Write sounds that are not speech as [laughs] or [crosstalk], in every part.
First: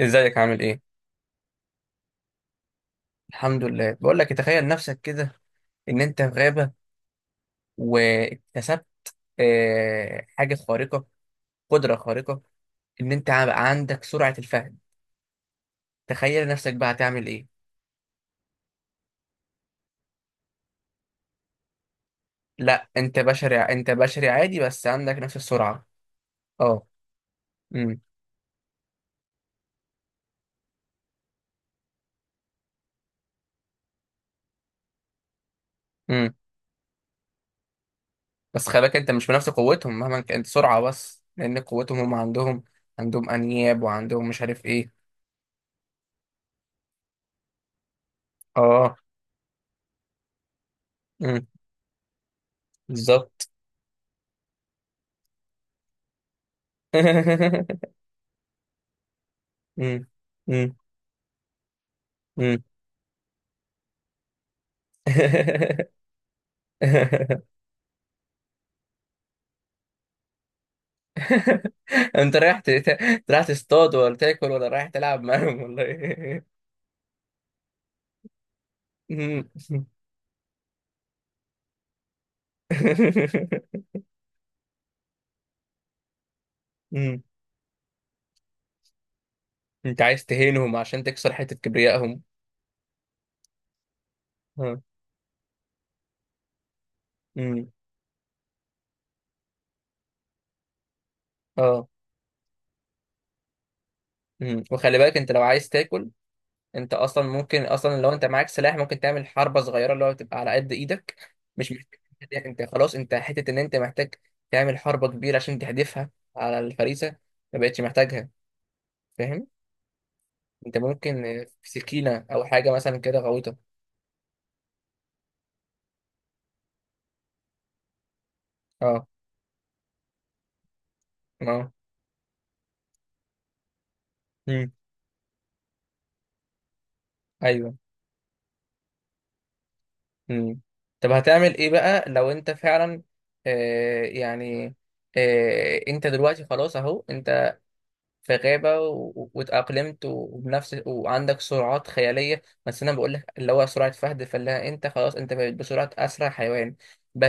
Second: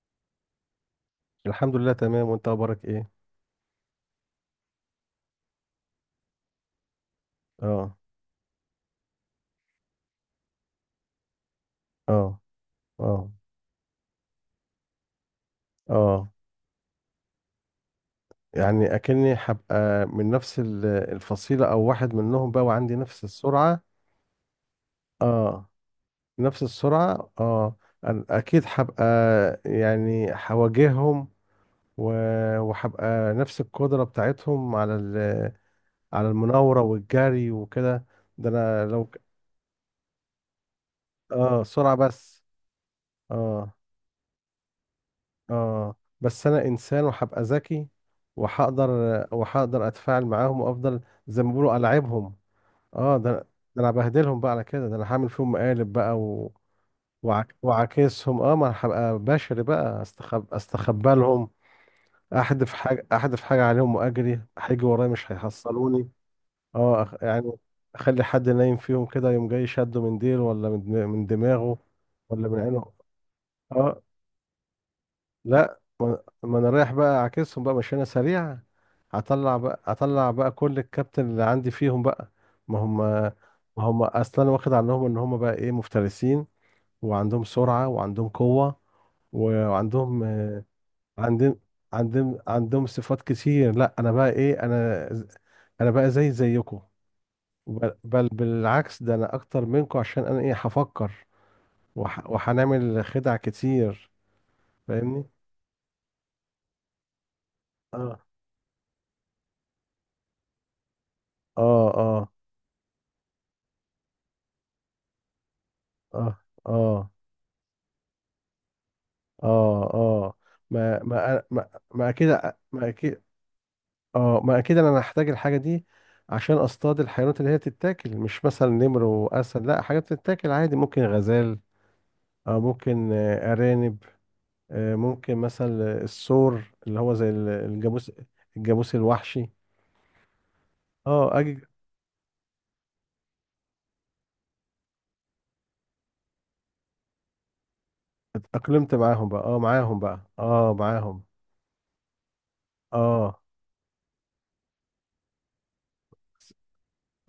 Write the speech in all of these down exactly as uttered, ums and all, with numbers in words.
ازيك عامل ايه؟ الحمد لله تمام، وانت اخبارك ايه؟ الحمد لله. بقول لك تخيل نفسك كده ان انت في غابة اه. واكتسبت آه، حاجة خارقة، قدرة خارقة، اه. ان انت اه. بقى عندك سرعة الفهم. اه. تخيل نفسك بقى هتعمل ايه؟ يعني اكني هبقى من نفس ال- الفصيلة او واحد منهم بقى، لا، وعندي انت نفس بشري، السرعة. انت بشري عادي بس عندك نفس اه. السرعة. نفس اه. السرعة. اه. امم. أنا اكيد هبقى، يعني هواجههم، و- وهبقى نفس القدرة بتاعتهم على ال- على امم. المناورة والجري وكده. ده بس خلي انا بالك، لو انت ك- مش بنفس قوتهم مهما كانت سرعة، بس لان اه، سرعة قوتهم هم بس. عندهم عندهم اه. انياب وعندهم مش عارف ايه. اه. بس انا انسان وهبقى ذكي، اه، وهقدر اه، وهقدر اتفاعل معاهم، وافضل زي امم. ما بيقولوا العبهم. اه ده بالظبط. ده انا بهدلهم بقى على كده، ده انا هعمل فيهم مقالب بقى و... وعك... [laughs] وعاكسهم. اه، ما انا هبقى بشري بقى، امم. استخب... امم. استخبى لهم، امم. احدف حاجه احدف حاجه عليهم واجري، هيجي ورايا مش [laughs] هيحصلوني. اه، أخ- يعني [laughs] اخلي حد نايم فيهم كده يوم جاي، شده من ديله، ولا من دم- من دماغه، انت ولا من رايح ت- عينه. ت- رايح تصطاد اه. ولا تاكل ولا رايح تلعب معاهم لا. ولا ايه؟ لما انا رايح بقى اعكسهم بقى، مش انا سريع؟ مم. هطلع بقى هطلع بقى كل الكابتن اللي عندي فيهم بقى. ما هم ما [laughs] هم اصلا انا واخد عنهم ان هم بقى ايه، مفترسين، مم. وعندهم سرعة، وعندهم قوة، انت وعندهم عايز تهينهم عشان تكسر عندهم حتة كبريائهم. عندهم عندهم صفات كتير. لا انا بقى ايه، ها. انا انا بقى زي زيكم، مم. بل بل بالعكس، ده انا اكتر منكم، عشان انا ايه، هفكر اه. وح وهنعمل خدع كتير. مم. وخلي بالك فاهمني. انت لو عايز تاكل، انت اصلا ممكن، اصلا لو اه. انت معاك سلاح ممكن تعمل حربة صغيرة اللي هو تبقى على قد ايدك، مش اه. اه. محتاج انت خلاص، انت حتة ان انت محتاج تعمل حربة كبيرة عشان تحدفها اه. على اه. الفريسة، ما بقتش محتاجها. فاهم؟ اه. اه. انت ما ممكن ما آه، ما, في ما سكينة اكيد، او حاجة ما مثلا كده اكيد. غويطة. اه، ما اكيد انا هحتاج الحاجه دي عشان اصطاد الحيوانات اللي هي تتاكل، مش مثلا نمر اه. واسد، لا، حاجات تتاكل عادي، ممكن غزال. اه. اه، ممكن آه، ارانب. امم. آه، ممكن مثلا الثور اللي هو زي ال- ايوه. الجاموس، الجاموس الوحشي. امم. طب اه هتعمل اجي ايه بقى لو انت فعلا آه يعني آه انت دلوقتي خلاص، اهو انت في غابة اتاقلمت معاهم و- بقى، اه معاهم واتأقلمت بقى، اه وبنفس معاهم. وعندك سرعات خيالية، بس انا بقول لك اه. اللي هو سرعة فهد فلاحة، انت خلاص انت بقيت بسرعة اسرع حيوان.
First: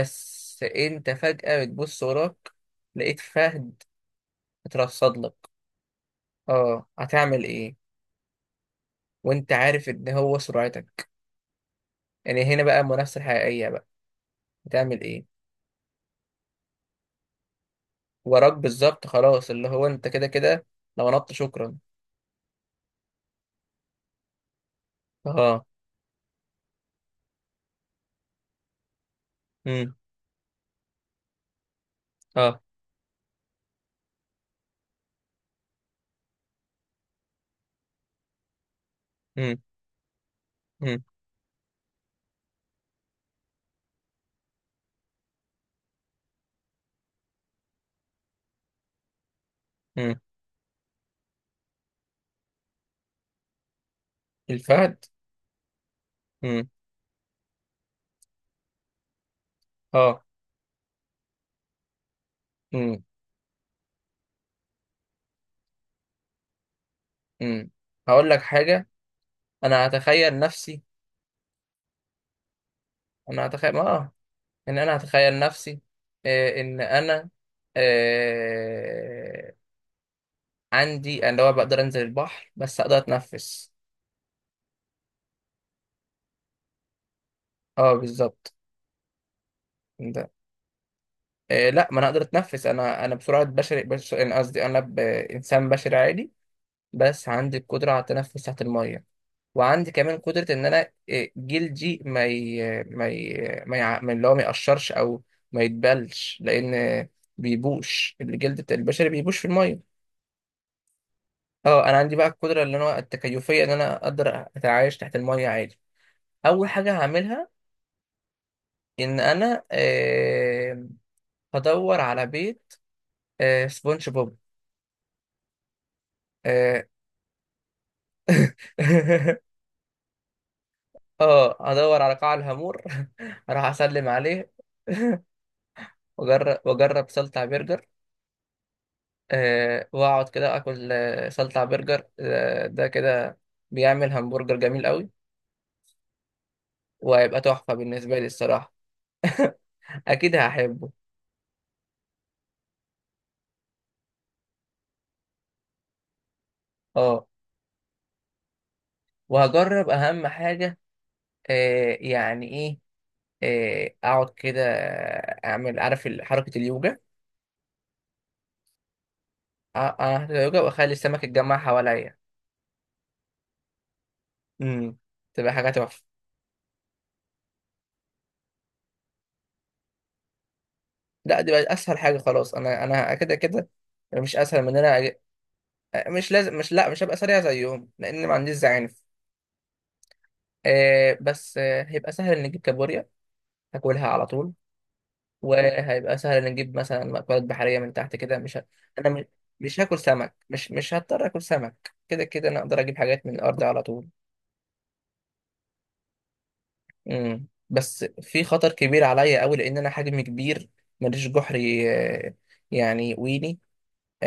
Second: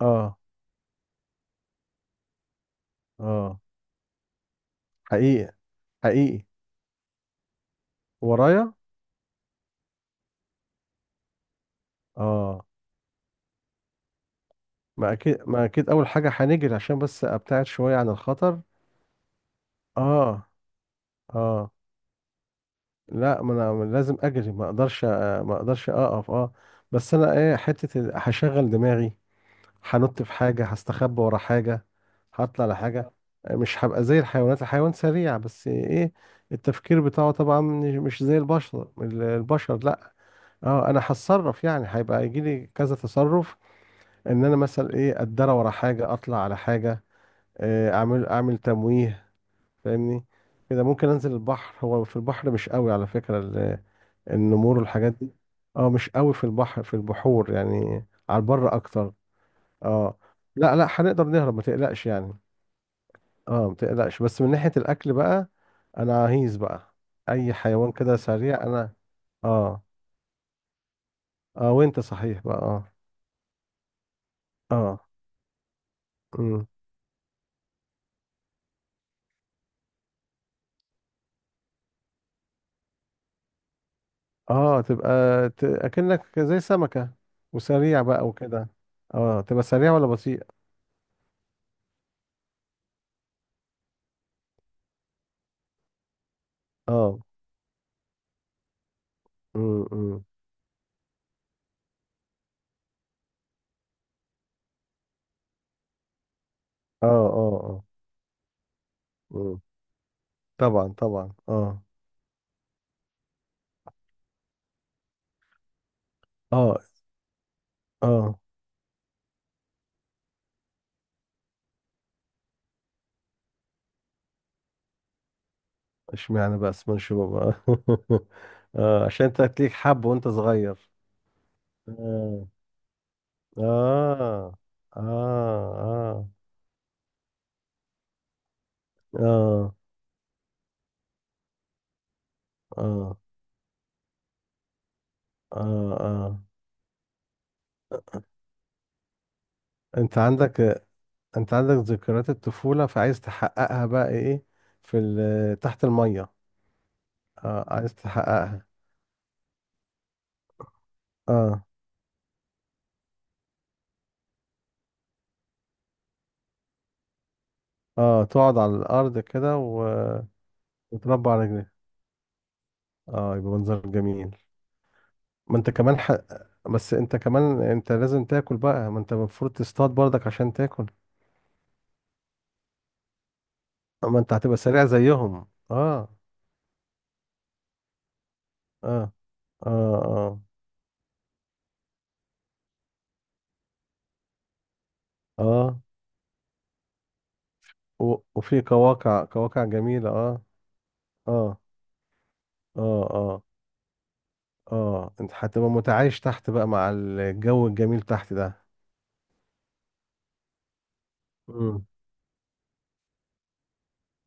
اه. انت فجأة بتبص وراك، لقيت اه. فهد اترصد حقيقي، لك. حقيقي، اه، هتعمل ايه؟ ورايا. وانت عارف ان هو سرعتك. يعني هنا اه، بقى المنافسة الحقيقية بقى. بتعمل ما ايه؟ اكيد، ما اكيد، اول حاجه هنجري عشان بس ابتعد شويه عن وراك الخطر. بالظبط، خلاص، اللي هو انت كده اه. كده لو نط اه. شكرا. لا ما انا لازم اجري، ما اقدرش، ما اه. اقدرش اقف. اه، بس انا ايه، حته ال- هشغل دماغي، امم. هنط في حاجه، هستخبى ورا حاجه، اه. هطلع لحاجه. مش هبقى زي الحيوانات، الحيوان سريع بس ايه، التفكير بتاعه طبعا مش مش زي البشر، ال- امم. البشر، لا. اه، انا امم. هتصرف، يعني هيبقى يجي لي كذا تصرف، ان انا مثلا ايه، اتدرى ورا حاجه، اطلع على حاجه، آه، اعمل اعمل تمويه. امم. فاهمني. كده ممكن انزل البحر، هو في البحر مش قوي على فكرة ال- النمور الفهد. والحاجات دي. اه، مش قوي في امم. البحر، في البحور، يعني على البر اكتر. اه. اه. لا، لا، هنقدر نهرب ما تقلقش يعني. امم. اه، ما تقلقش. بس من ناحية الاكل بقى، انا عايز بقى اي امم. حيوان كده هقول لك سريع حاجة، انا. اه. انا هتخيل نفسي، اه، وانت صحيح بقى. اه. انا هتخيل اه ان انا اه هتخيل نفسي، آه امم ان انا آه عندي اللي هو بقدر انزل البحر بس اقدر اتنفس. اه تبقى، ت... اكنك زي سمكة، اه، وسريع بقى بالظبط. وكده. اه، تبقى سريع ولا انت بطيء؟ آه، لا، ما انا اقدر اتنفس. انا انا بسرعه بشري، بشري، أنا قصدي انا ب- انسان بشري عادي، اه بس عندي القدره على التنفس تحت الميه، وعندي كمان امم قدره ان انا آه، جلدي ما ي... ما ي... ما يع... ما اللي هو ما يقشرش او ما يتبلش، لان اه. آه، اه. اه. بيبوش، الجلد بتاع البشري بيبوش في مم. الميه. طبعا، طبعا. اه. اه، انا عندي بقى القدره اللي انا التكيفيه ان انا اقدر اتعايش تحت الميه عادي. اول اه. حاجه هعملها اه. ان انا آه، هدور على بيت آه، سبونج بوب. اشمعنى بقى آه، اسمه شباب؟ [laughs] اه، عشان [laughs] انت تليك حب وانت صغير. اه، هدور على قاع اه. الهامور. [laughs] راح اسلم عليه. اه. اه. [laughs] اه. واجرب واجرب سلطع برجر. أه، واقعد كده اكل آه، سلطع برجر، آه، ده اه. كده بيعمل همبرجر جميل قوي، اه. اه. وهيبقى تحفة بالنسبة لي الصراحة. انت اكيد عندك، هحبه. انت عندك ذكريات الطفولة، فعايز تحققها بقى ايه في ال- تحت المية. اه، اه، عايز تحققها. وهجرب اهم حاجة. اه. أه يعني ايه؟ آه، اقعد كده، اعمل عارف ال- حركة اليوجا. اه. تقعد على الارض كده أ- و... أعمل حركة اليوجا واخلي السمك وتربى على يتجمع رجلك. حواليا. اه، يبقى منظر جميل. امم. تبقى ما حاجة انت كمان تحفة. ح... بس انت كمان انت لازم تاكل بقى، ما انت المفروض تصطاد برضك عشان تاكل. لا، دي بقت اسهل حاجه، خلاص، انا انا كده كده ما انت مش هتبقى اسهل من إن سريع انا زيهم. أج- اه. مش لازم، مش، لا، مش هبقى سريع زيهم لان ما عنديش زعانف. اه. اه. اه. آه بس آه هيبقى سهل ان نجيب كابوريا، هاكلها على طول. اه. وهيبقى سهل ان نجيب مثلا مأكولات بحريه من و... تحت كده. مش وفي ه... انا م- قواقع، قواقع مش هاكل جميلة. سمك، اه. مش مش هضطر اكل اه. سمك، كده كده انا اقدر اه. اجيب حاجات من اه. الارض على طول. اه. انت هتبقى متعايش تحت بقى مع امم. الجو الجميل بس تحت. في خطر كبير عليا قوي لان انا حجمي كبير، ماليش ده جحري. آه، يعني ويني.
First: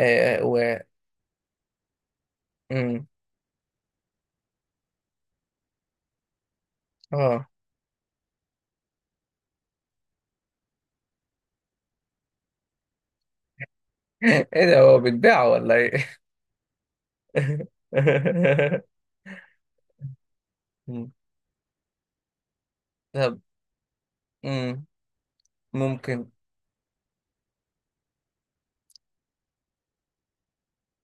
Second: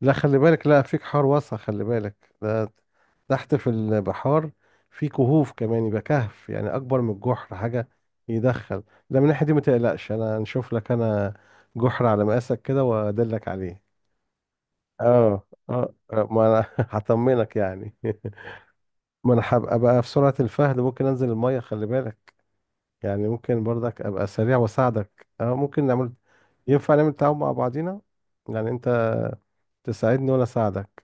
لا، خلي بالك، و لا، في بحار واسع، خلي بالك ده امم تحت في البحار، في كهوف كمان، يبقى كهف يعني اكبر من اه. الجحر، حاجه يدخل. ده من الناحيه دي ما تقلقش، انا نشوف لك انا جحر على مقاسك كده وادلك عليه. [laughs] ايه ده، هو بيتباع اه. ولا اه. ايه؟ آه، ما انا [laughs] هطمنك يعني. [laughs] [laughs] ما انا هبقى بقى في سرعه الفهد، ممكن مم. انزل الميه خلي بالك، يعني طب. ممكن برضك ابقى سريع مم. واساعدك. اه، ممكن نعمل، ممكن. ينفع نعمل تعاون مع بعضينا، يعني انت تساعدني وانا اساعدك.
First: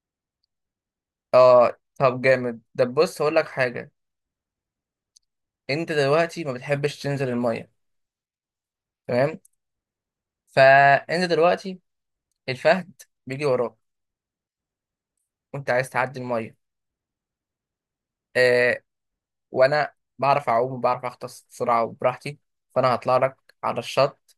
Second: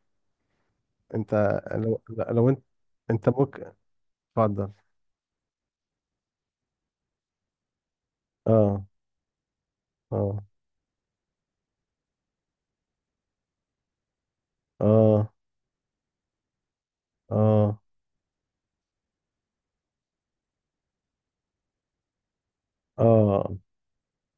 انت اه، لو طب لو جامد، انت، طب بص، انت هقول لك ممكن، حاجه. اتفضل. انت دلوقتي ما بتحبش تنزل الميه، اه. تمام؟ اه. فانت دلوقتي، الفهد بيجي وراك، اه. وانت عايز تعدي الميه. اه. آه، وانا بعرف اعوم وبعرف اغطس بسرعه وبراحتي، فانا هطلع لك اه. على الشط.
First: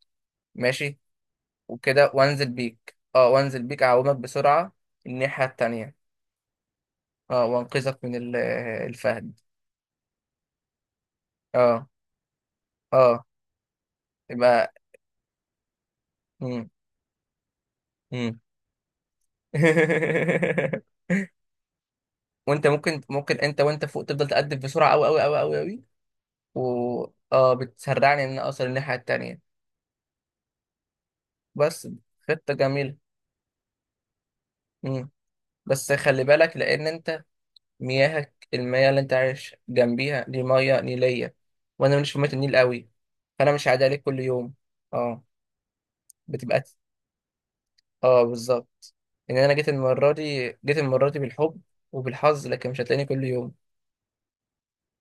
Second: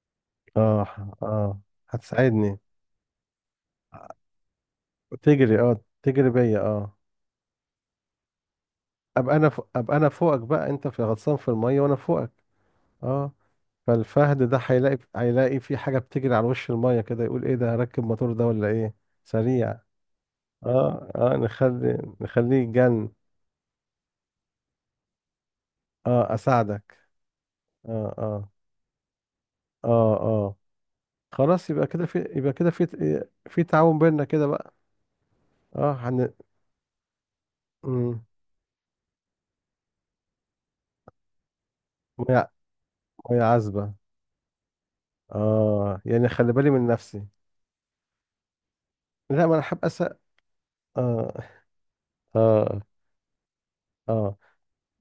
اه. ماشي؟ اه. وكده، وانزل هتساعدني، بيك، اه، وانزل بيك اعومك بسرعه الناحيه تجري، اه التانيه، تجري بيا. اه. اه، وانقذك من ال- الفهد. ابقى انا فوق، ابقى انا فوقك بقى، انت في غطسان في الميه اه. وانا فوقك. اه. اه. فالفهد ده يبقى. هيلاقي هيلاقي في حاجه بتجري على وش مم. الميه كده، يقول ايه ده، هركب موتور مم. ده ولا ايه؟ سريع. [laughs] اه. اه، نخلي نخليه وانت ممكن، يتجن. ممكن انت وانت فوق، تفضل تقدم بسرعه قوي قوي قوي قوي قوي، اه، و اساعدك. اه اه. بتسرعني ان أنا اه. اوصل الناحيه التانيه. اه. اه. خلاص، بس يبقى كده في، خطه يبقى كده جميله. في، في تعاون بيننا كده بقى. مم. بس اه خلي هن بالك لان انت، مم. مياهك، المياه اللي انت عايش جنبيها دي مياه نيليه، وانا ماليش في مياه مية، النيل قوي. مية فانا مش عادي عذبة. عليك كل يوم. اه، اه، يعني خلي بتبقى، بالي من نفسي. اه، بالظبط، ان لا انا ما انا جيت هبقى س... المره دي، جيت المره دي اه. بالحب وبالحظ، لكن مش اه. هتلاقيني كل يوم. اه.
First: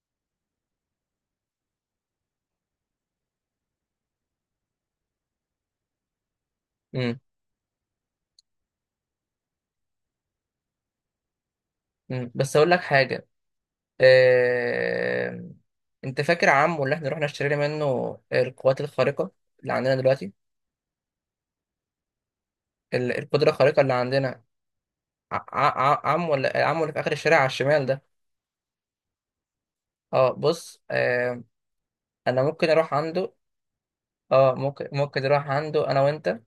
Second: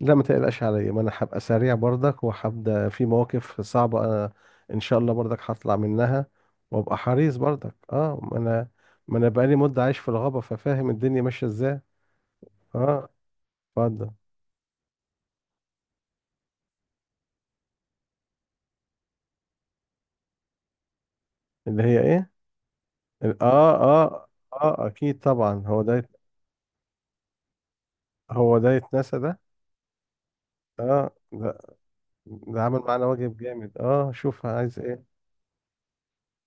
لا، ما تقلقش عليا، ما انا هبقى سريع برضك، وهبدا في مواقف صعبة انا، ان شاء الله برضك هطلع منها. وابقى مم. حريص برضك. اه، ما انا ما انا بقالي مدة عايش في الغابة، ففاهم الدنيا ماشية ازاي. مم. بس اقول لك اه، حاجه. اتفضل. آه... انت فاكر عمو اللي احنا رحنا اشترينا منه القوات الخارقه اللي عندنا دلوقتي؟ اللي هي ايه؟ ال- ال- القدره اه. الخارقه اللي اه. عندنا، اه، اكيد ع... طبعا، ع... هو ع- ده، عمو اللي... عمو اللي في اخر الشارع على الشمال ده. هو ده، يتنسى ده؟ اه، بص، اه آه... ده، انا ده ممكن عمل اروح معانا عنده. واجب جامد، اه شوف اه، عايز ممكن، ايه. ممكن نروح عنده انا وانت،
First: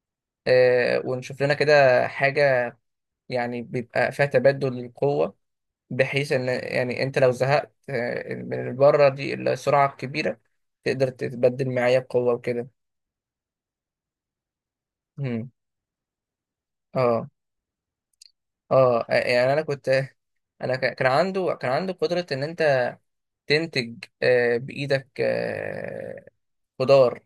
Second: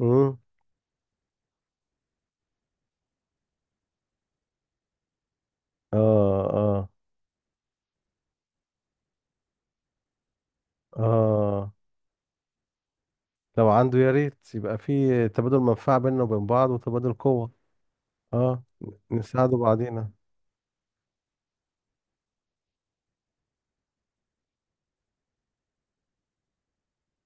امم. آه... ونشوف لنا كده حاجه، يعني بيبقى فيها تبادل للقوه، اه. بحيث ان اه. يعني انت لو زهقت آه، من البره دي السرعه الكبيره، تقدر اه. تتبدل معايا بقوه وكده. لو عنده يا ريت يبقى في تبادل منفعة بيننا وبين بعض، وتبادل اه. قوة. اه، اه يعني نساعده انا كنت، بعضينا. انا ك- كان عنده كان عنده قدرة ان انت تنتج آه، بايدك آه، خضار.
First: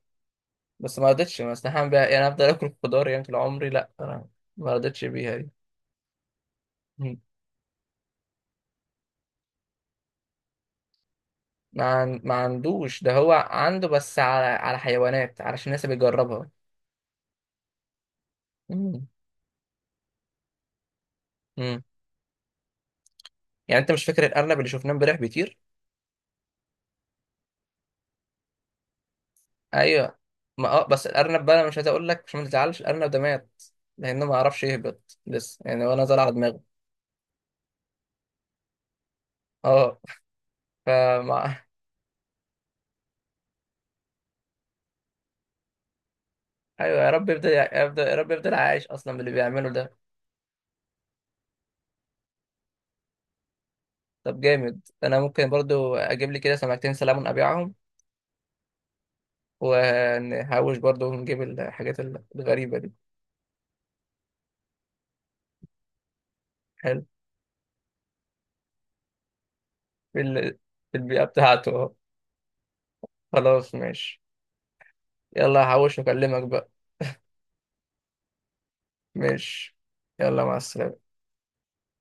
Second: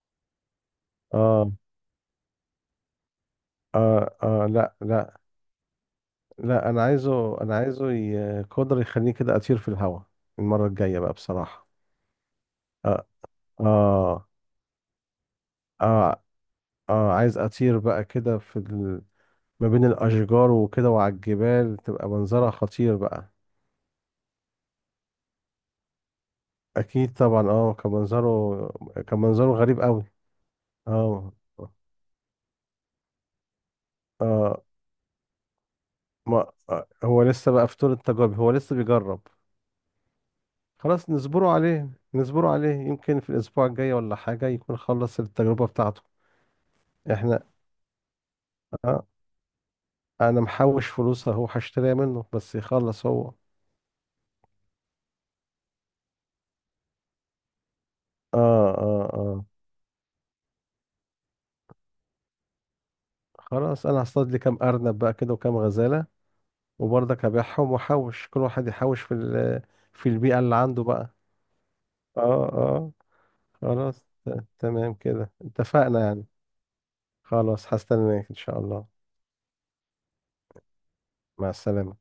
بس ما رضيتش، اه. ما استحمل بيها، يعني افضل اكل خضار يعني طول عمري؟ لا، اه. انا اه. ما لا، رضيتش لا. بيها دي. لا، انا مم. عايزه، انا عايزه ي- قدر يخليني كده اطير في الهواء. المرة الجاية بقى بصراحة. ما عن- ما عندوش، اه. ده هو عنده بس اه. على على حيوانات، علشان الناس اه, بيجربها. آه عايز اطير بقى كده في مم. ما بين الأشجار وكده، وعلى الجبال، مم. تبقى منظرها خطير بقى. يعني انت مش فاكر الارنب اللي شفناه امبارح بيطير؟ أكيد طبعا. اه، كان منظره، كان منظره غريب أوي. ايوه. ما اه، بس اه. الارنب بقى، انا مش عايز اقول لك عشان ما تزعلش، الارنب ده مات لانه ما عرفش اه، يهبط لسه يعني، وانا زرع ما دماغه. آه، هو لسه بقى في طور التجارب، هو لسه بيجرب. اه. خلاص نصبره فما [laughs] عليه، نصبره عليه، يمكن في الأسبوع الجاي ولا حاجة يكون خلص التجربة بتاعته. ايوه، يا رب احنا، يفضل، يفضل، يا رب يفضل عايش آه اصلا باللي بيعمله ده. أنا محوش فلوس أهو، هشتريها منه بس يخلص هو. اه. طب جامد، انا ممكن برضو اجيب لي كده سمكتين سلمون ابيعهم، اه. اه. ونحوش برضو ونجيب الحاجات الغريبه دي. خلاص، أنا هصطاد لي كام أرنب بقى كده وكام غزالة، حلو. وبرضك هبيعهم، واحوش كل واحد يحوش في ال- في في البيئة اللي ال- عنده في بقى. البيئه بتاعته أهو. اه. اه. خلاص، خلاص ماشي. ت- تمام كده يلا، هحوش اتفقنا يعني. واكلمك بقى. خلاص هستناك ان شاء الله. ماشي. يلا، مع السلامه. مع السلامة.